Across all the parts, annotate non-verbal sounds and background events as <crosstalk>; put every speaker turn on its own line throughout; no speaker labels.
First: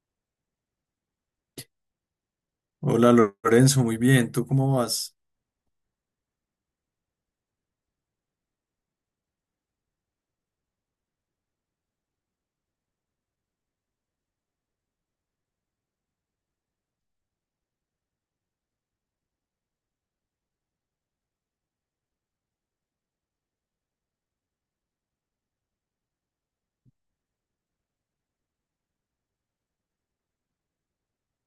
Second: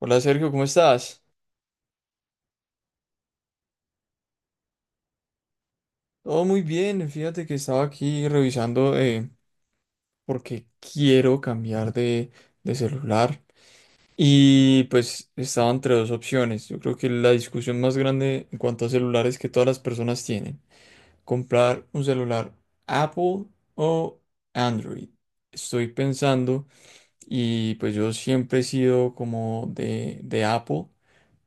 Hola Sergio, ¿cómo estás?
Hola Lorenzo, muy bien, ¿tú cómo vas?
Todo muy bien, fíjate que estaba aquí revisando porque quiero cambiar de celular y pues estaba entre dos opciones. Yo creo que la discusión más grande en cuanto a celulares que todas las personas tienen, comprar un celular Apple o Android. Estoy pensando y pues yo siempre he sido como de Apple,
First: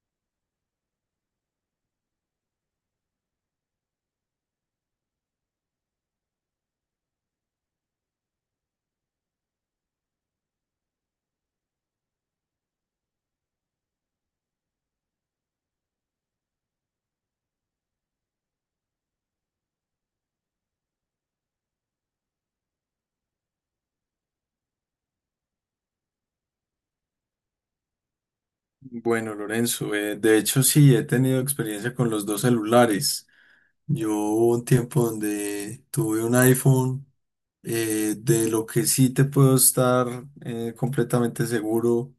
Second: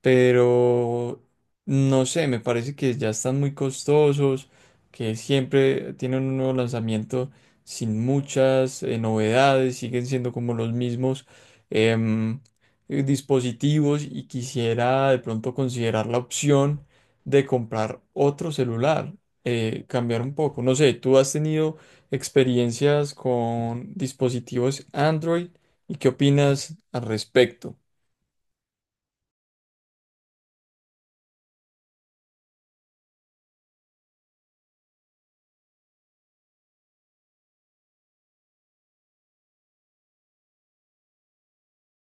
pero no sé, me parece que ya están muy costosos, que siempre tienen un nuevo lanzamiento sin muchas novedades, siguen siendo como los mismos em, dispositivos y quisiera de pronto considerar la opción de comprar otro celular, cambiar un poco. No sé, ¿tú has tenido experiencias con dispositivos Android y qué opinas al respecto?
Bueno, Lorenzo, de hecho sí, he tenido experiencia con los dos celulares. Yo hubo un tiempo donde tuve un iPhone, de lo que sí te puedo estar completamente seguro,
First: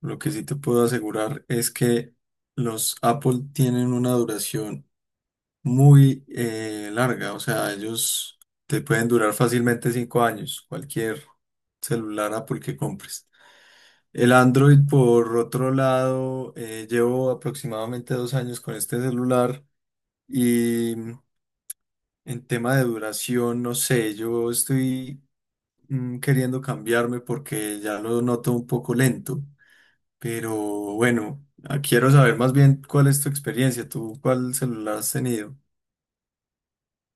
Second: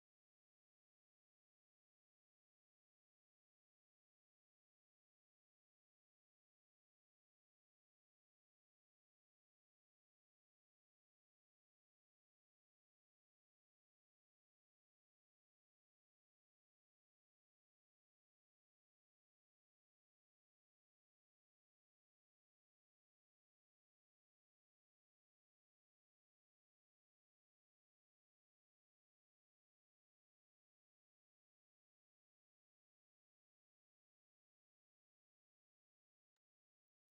lo que sí te puedo asegurar es que los Apple tienen una duración muy larga, o sea, ellos te pueden durar fácilmente 5 años, cualquier celular Apple que compres. El Android, por otro lado, llevo aproximadamente 2 años con este celular y en tema de duración, no sé, yo estoy queriendo cambiarme porque ya lo noto un poco lento, pero bueno, quiero saber más bien cuál es tu experiencia, tú cuál celular has tenido.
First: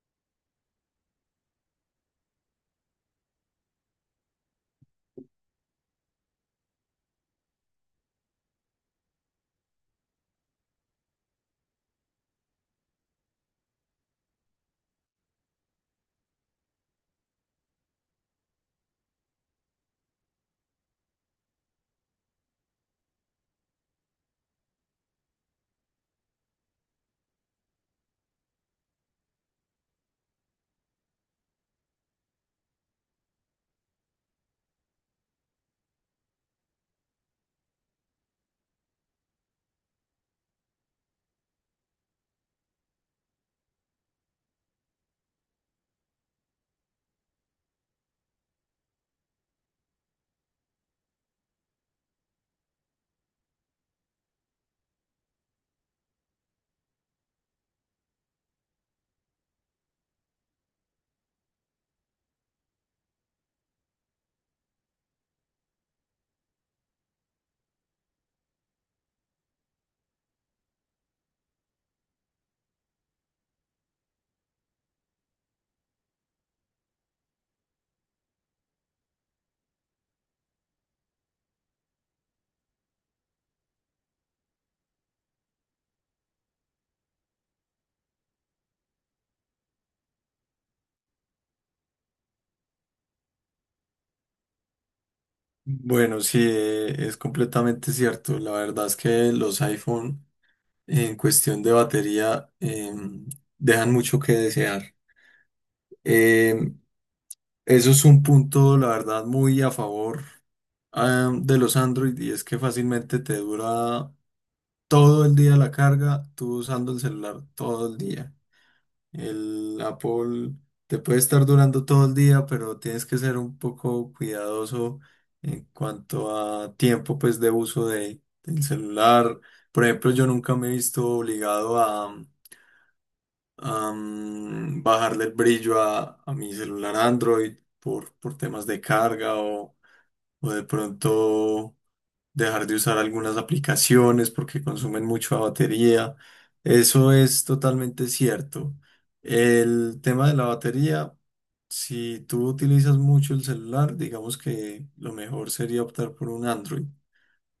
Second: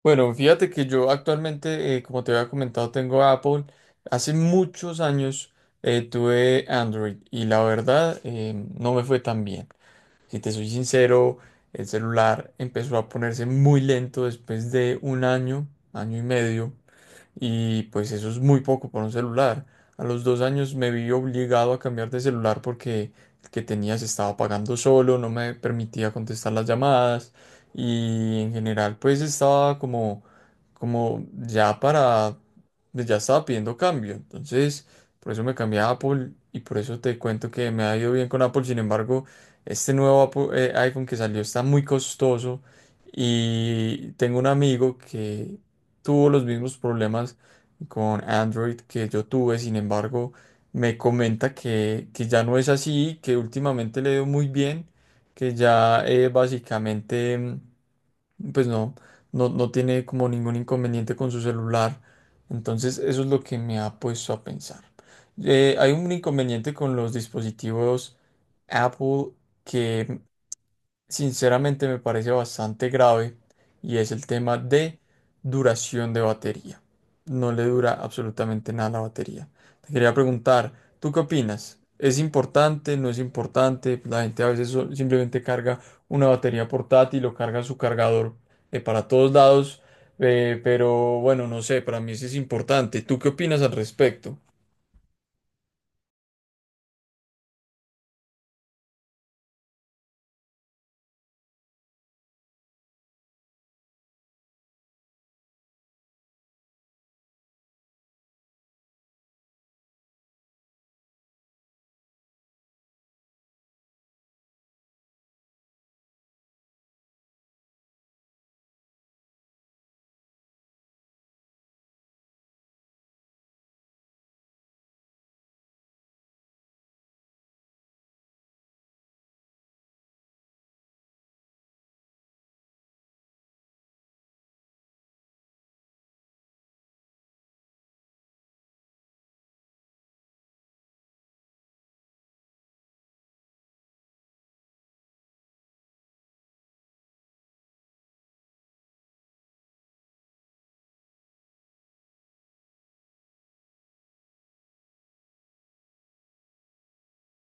Bueno, fíjate que yo actualmente, como te había comentado, tengo Apple. Hace muchos años tuve Android y la verdad no me fue tan bien. Si te soy sincero, el celular empezó a ponerse muy lento después de un año, año y medio, y pues eso es muy poco por un celular. A los dos años me vi obligado a cambiar de celular porque el que tenía se estaba apagando solo, no me permitía contestar las llamadas y en general pues estaba como, como ya para, pues, ya estaba pidiendo cambio. Entonces, por eso me cambié a Apple y por eso te cuento que me ha ido bien con Apple. Sin embargo, este nuevo iPhone que salió está muy costoso. Y tengo un amigo que tuvo los mismos problemas con Android que yo tuve. Sin embargo, me comenta que ya no es así, que últimamente le dio muy bien, que ya básicamente, pues no tiene como ningún inconveniente con su celular. Entonces, eso es lo que me ha puesto a pensar. Hay un inconveniente con los dispositivos Apple que sinceramente me parece bastante grave, y es el tema de duración de batería. No le dura absolutamente nada la batería. Te quería preguntar, ¿tú qué opinas? ¿Es importante? ¿No es importante? La gente a veces simplemente carga una batería portátil o carga su cargador para todos lados, pero bueno, no sé, para mí sí es importante. ¿Tú qué opinas al respecto?
Bueno, sí, es completamente cierto. La verdad es que los iPhone en cuestión de batería dejan mucho que desear. Em, Eso es un punto, la verdad, muy a favor, de los Android, y es que fácilmente te dura todo el día la carga, tú usando el celular todo el día. El Apple te puede estar durando todo el día, pero tienes que ser un poco cuidadoso en cuanto a tiempo, pues, de del celular. Por ejemplo, yo nunca me he visto obligado a bajarle el brillo a mi celular Android por temas de carga o de pronto dejar de usar algunas aplicaciones porque consumen mucha batería. Eso es totalmente cierto. El tema de la batería, si tú utilizas mucho el celular, digamos que lo mejor sería optar por un Android.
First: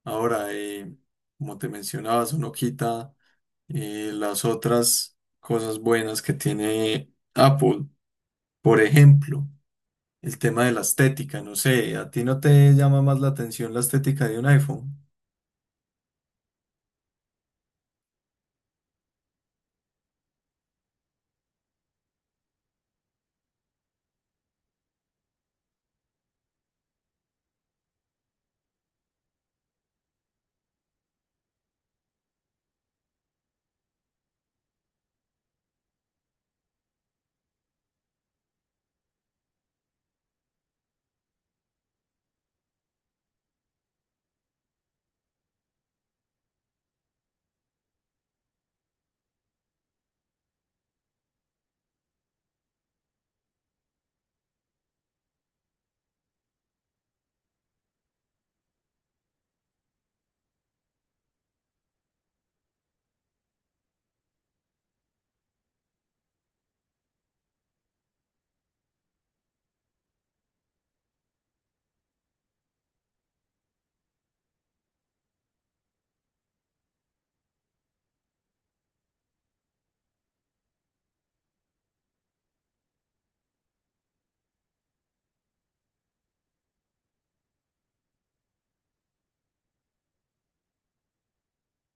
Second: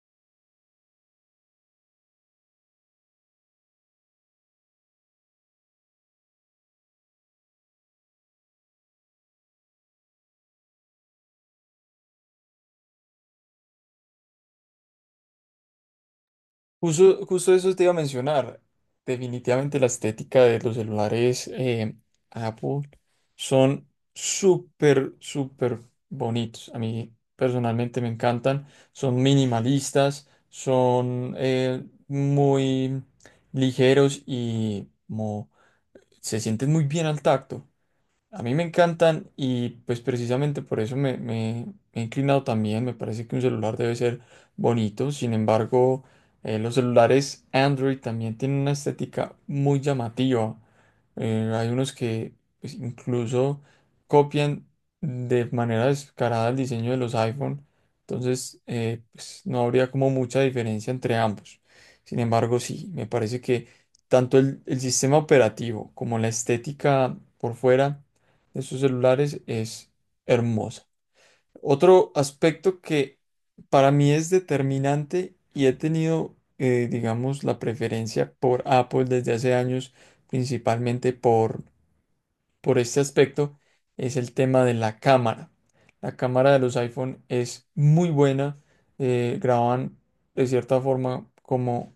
Ahora, como te mencionaba, eso no quita las otras cosas buenas que tiene Apple. Por ejemplo, el tema de la estética, no sé, ¿a ti no te llama más la atención la estética de un iPhone?
Justo, justo eso te iba a mencionar. Definitivamente la estética de los celulares Apple son súper, súper bonitos. A mí personalmente me encantan. Son minimalistas, son muy ligeros y se sienten muy bien al tacto. A mí me encantan y pues precisamente por eso me he inclinado también. Me parece que un celular debe ser bonito. Sin embargo, los celulares Android también tienen una estética muy llamativa. Hay unos que, pues, incluso copian de manera descarada el diseño de los iPhone. Entonces, pues, no habría como mucha diferencia entre ambos. Sin embargo, sí, me parece que tanto el sistema operativo como la estética por fuera de sus celulares es hermosa. Otro aspecto que para mí es determinante, y he tenido, digamos, la preferencia por Apple desde hace años, principalmente por este aspecto, es el tema de la cámara. La cámara de los iPhone es muy buena, graban de cierta forma como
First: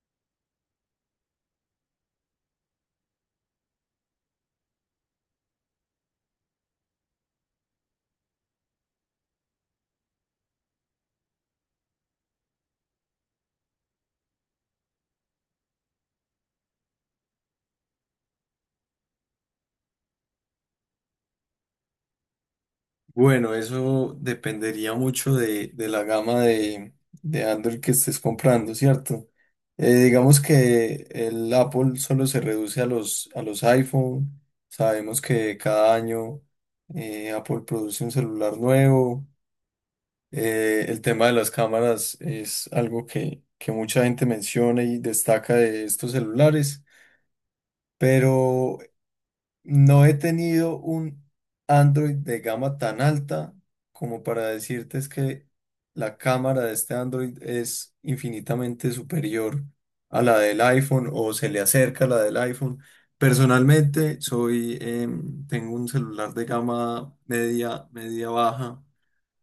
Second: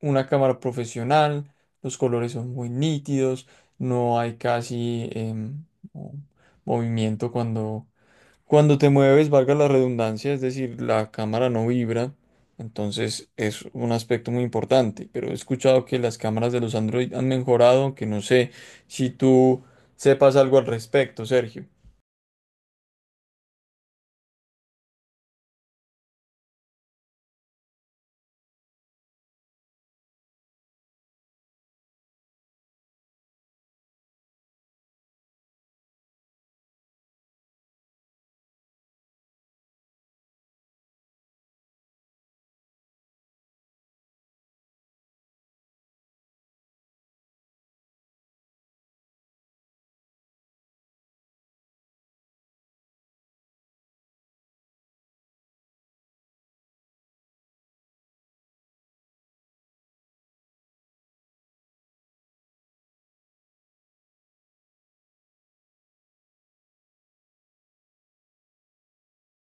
una cámara profesional, los colores son muy nítidos, no hay casi mo- movimiento cuando te mueves, valga la redundancia, es decir, la cámara no vibra, entonces es un aspecto muy importante, pero he escuchado que las cámaras de los Android han mejorado, que no sé si tú sepas algo al respecto, Sergio.
Bueno, eso dependería mucho de la gama de Android que estés comprando, ¿cierto? Digamos que el Apple solo se reduce a a los iPhone. Sabemos que cada año Apple produce un celular nuevo. El tema de las cámaras es algo que mucha gente menciona y destaca de estos celulares. Pero no he tenido un Android de gama tan alta como para decirte es que la cámara de este Android es infinitamente superior a la del iPhone o se le acerca a la del iPhone. Personalmente soy, tengo un celular de gama media, media baja,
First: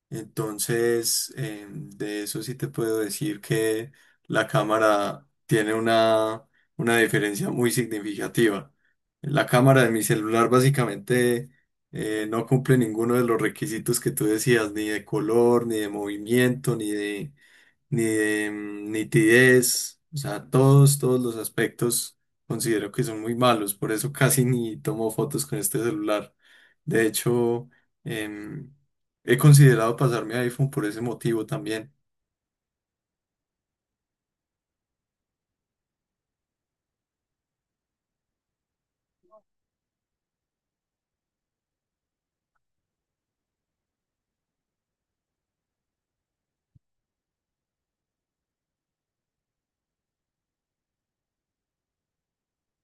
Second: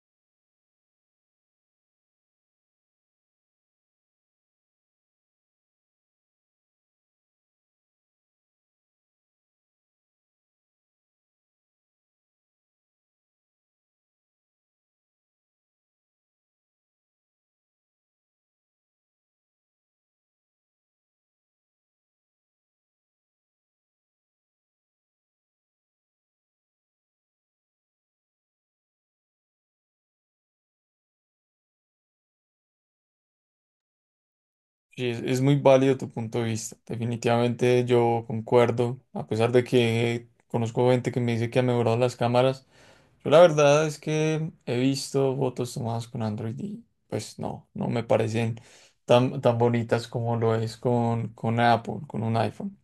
entonces, de eso sí te puedo decir que la cámara tiene una diferencia muy significativa. La cámara de mi celular básicamente no cumple ninguno de los requisitos que tú decías, ni de color, ni de movimiento, ni de nitidez. O sea, todos, todos los aspectos considero que son muy malos. Por eso casi ni tomo fotos con este celular. De hecho, em, he considerado pasarme a iPhone por ese motivo también.
Sí, es muy válido tu punto de vista. Definitivamente yo concuerdo, a pesar de que conozco gente que me dice que ha mejorado las cámaras. Yo la verdad es que he visto fotos tomadas con Android y pues no, no me parecen tan, tan bonitas como lo es con Apple, con un iPhone.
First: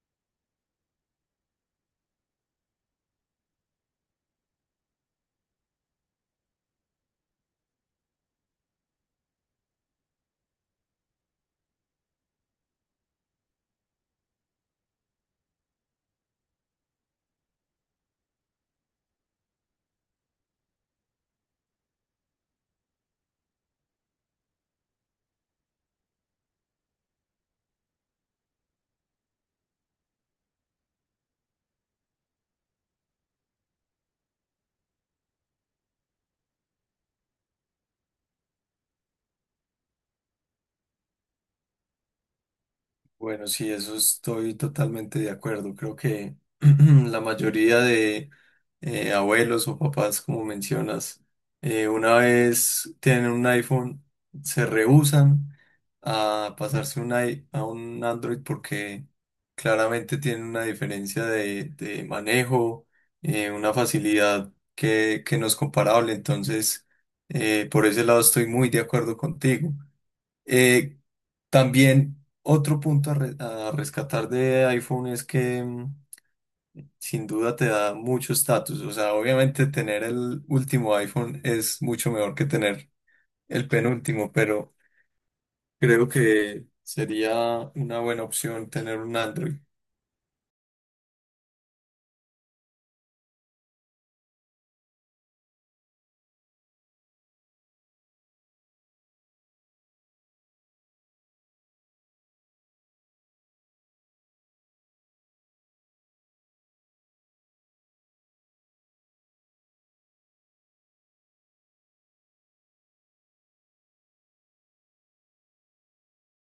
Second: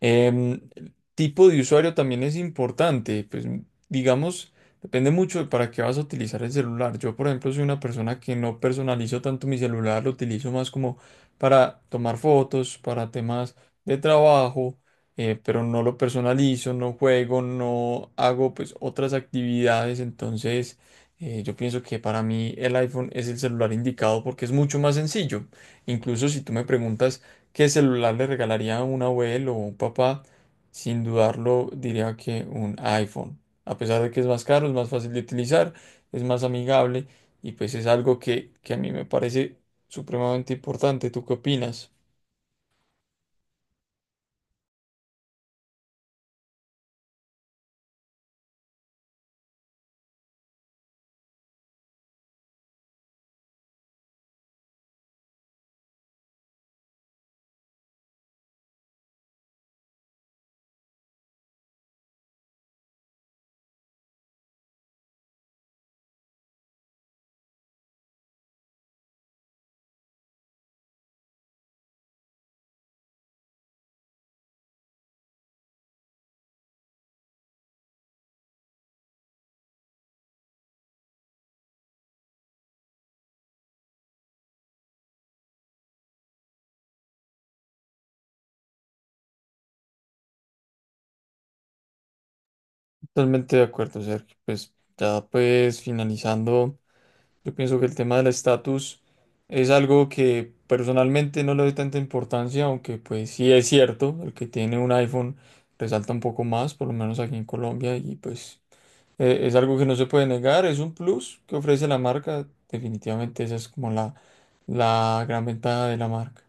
Em, Tipo de usuario también es importante, pues digamos, depende mucho de para qué vas a utilizar el celular. Yo, por ejemplo, soy una persona que no personalizo tanto mi celular, lo utilizo más como para tomar fotos, para temas de trabajo, pero no lo personalizo, no juego, no hago pues otras actividades. Entonces, yo pienso que para mí el iPhone es el celular indicado porque es mucho más sencillo. Incluso si tú me preguntas… ¿Qué celular le regalaría a un abuelo o un papá? Sin dudarlo, diría que un iPhone. A pesar de que es más caro, es más fácil de utilizar, es más amigable, y pues es algo que a mí me parece supremamente importante. ¿Tú qué opinas?
Bueno, sí, eso estoy totalmente de acuerdo. Creo que <clears throat> la mayoría de abuelos o papás, como mencionas, una vez tienen un iPhone, se rehúsan a pasarse un a un Android porque claramente tienen una diferencia de manejo, una facilidad que no es comparable. Entonces, por ese lado estoy muy de acuerdo contigo. Eh, También otro punto a rescatar de iPhone es que sin duda te da mucho estatus. O sea, obviamente tener el último iPhone es mucho mejor que tener el penúltimo, pero creo que sería una buena opción tener un Android.
Totalmente de acuerdo, Sergio. Pues ya, pues finalizando, yo pienso que el tema del estatus es algo que personalmente no le doy tanta importancia, aunque pues sí es cierto, el que tiene un iPhone resalta un poco más, por lo menos aquí en Colombia, y pues… es algo que no se puede negar, es un plus que ofrece la marca. Definitivamente esa es como la gran ventaja de la marca.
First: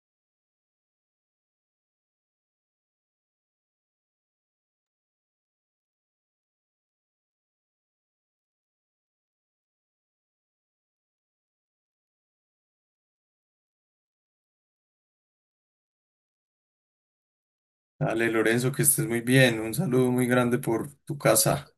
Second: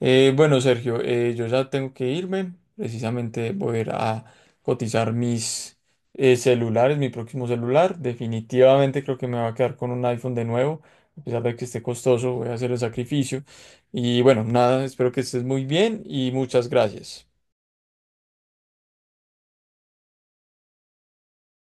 Bueno, Sergio, yo ya tengo que irme. Precisamente voy a ir a cotizar mis celulares, mi próximo celular. Definitivamente creo que me va a quedar con un iPhone de nuevo. A pesar de que esté costoso, voy a hacer el sacrificio. Y bueno, nada, espero que estés muy bien y muchas gracias.
Dale, Lorenzo, que estés muy bien. Un saludo muy grande por tu casa.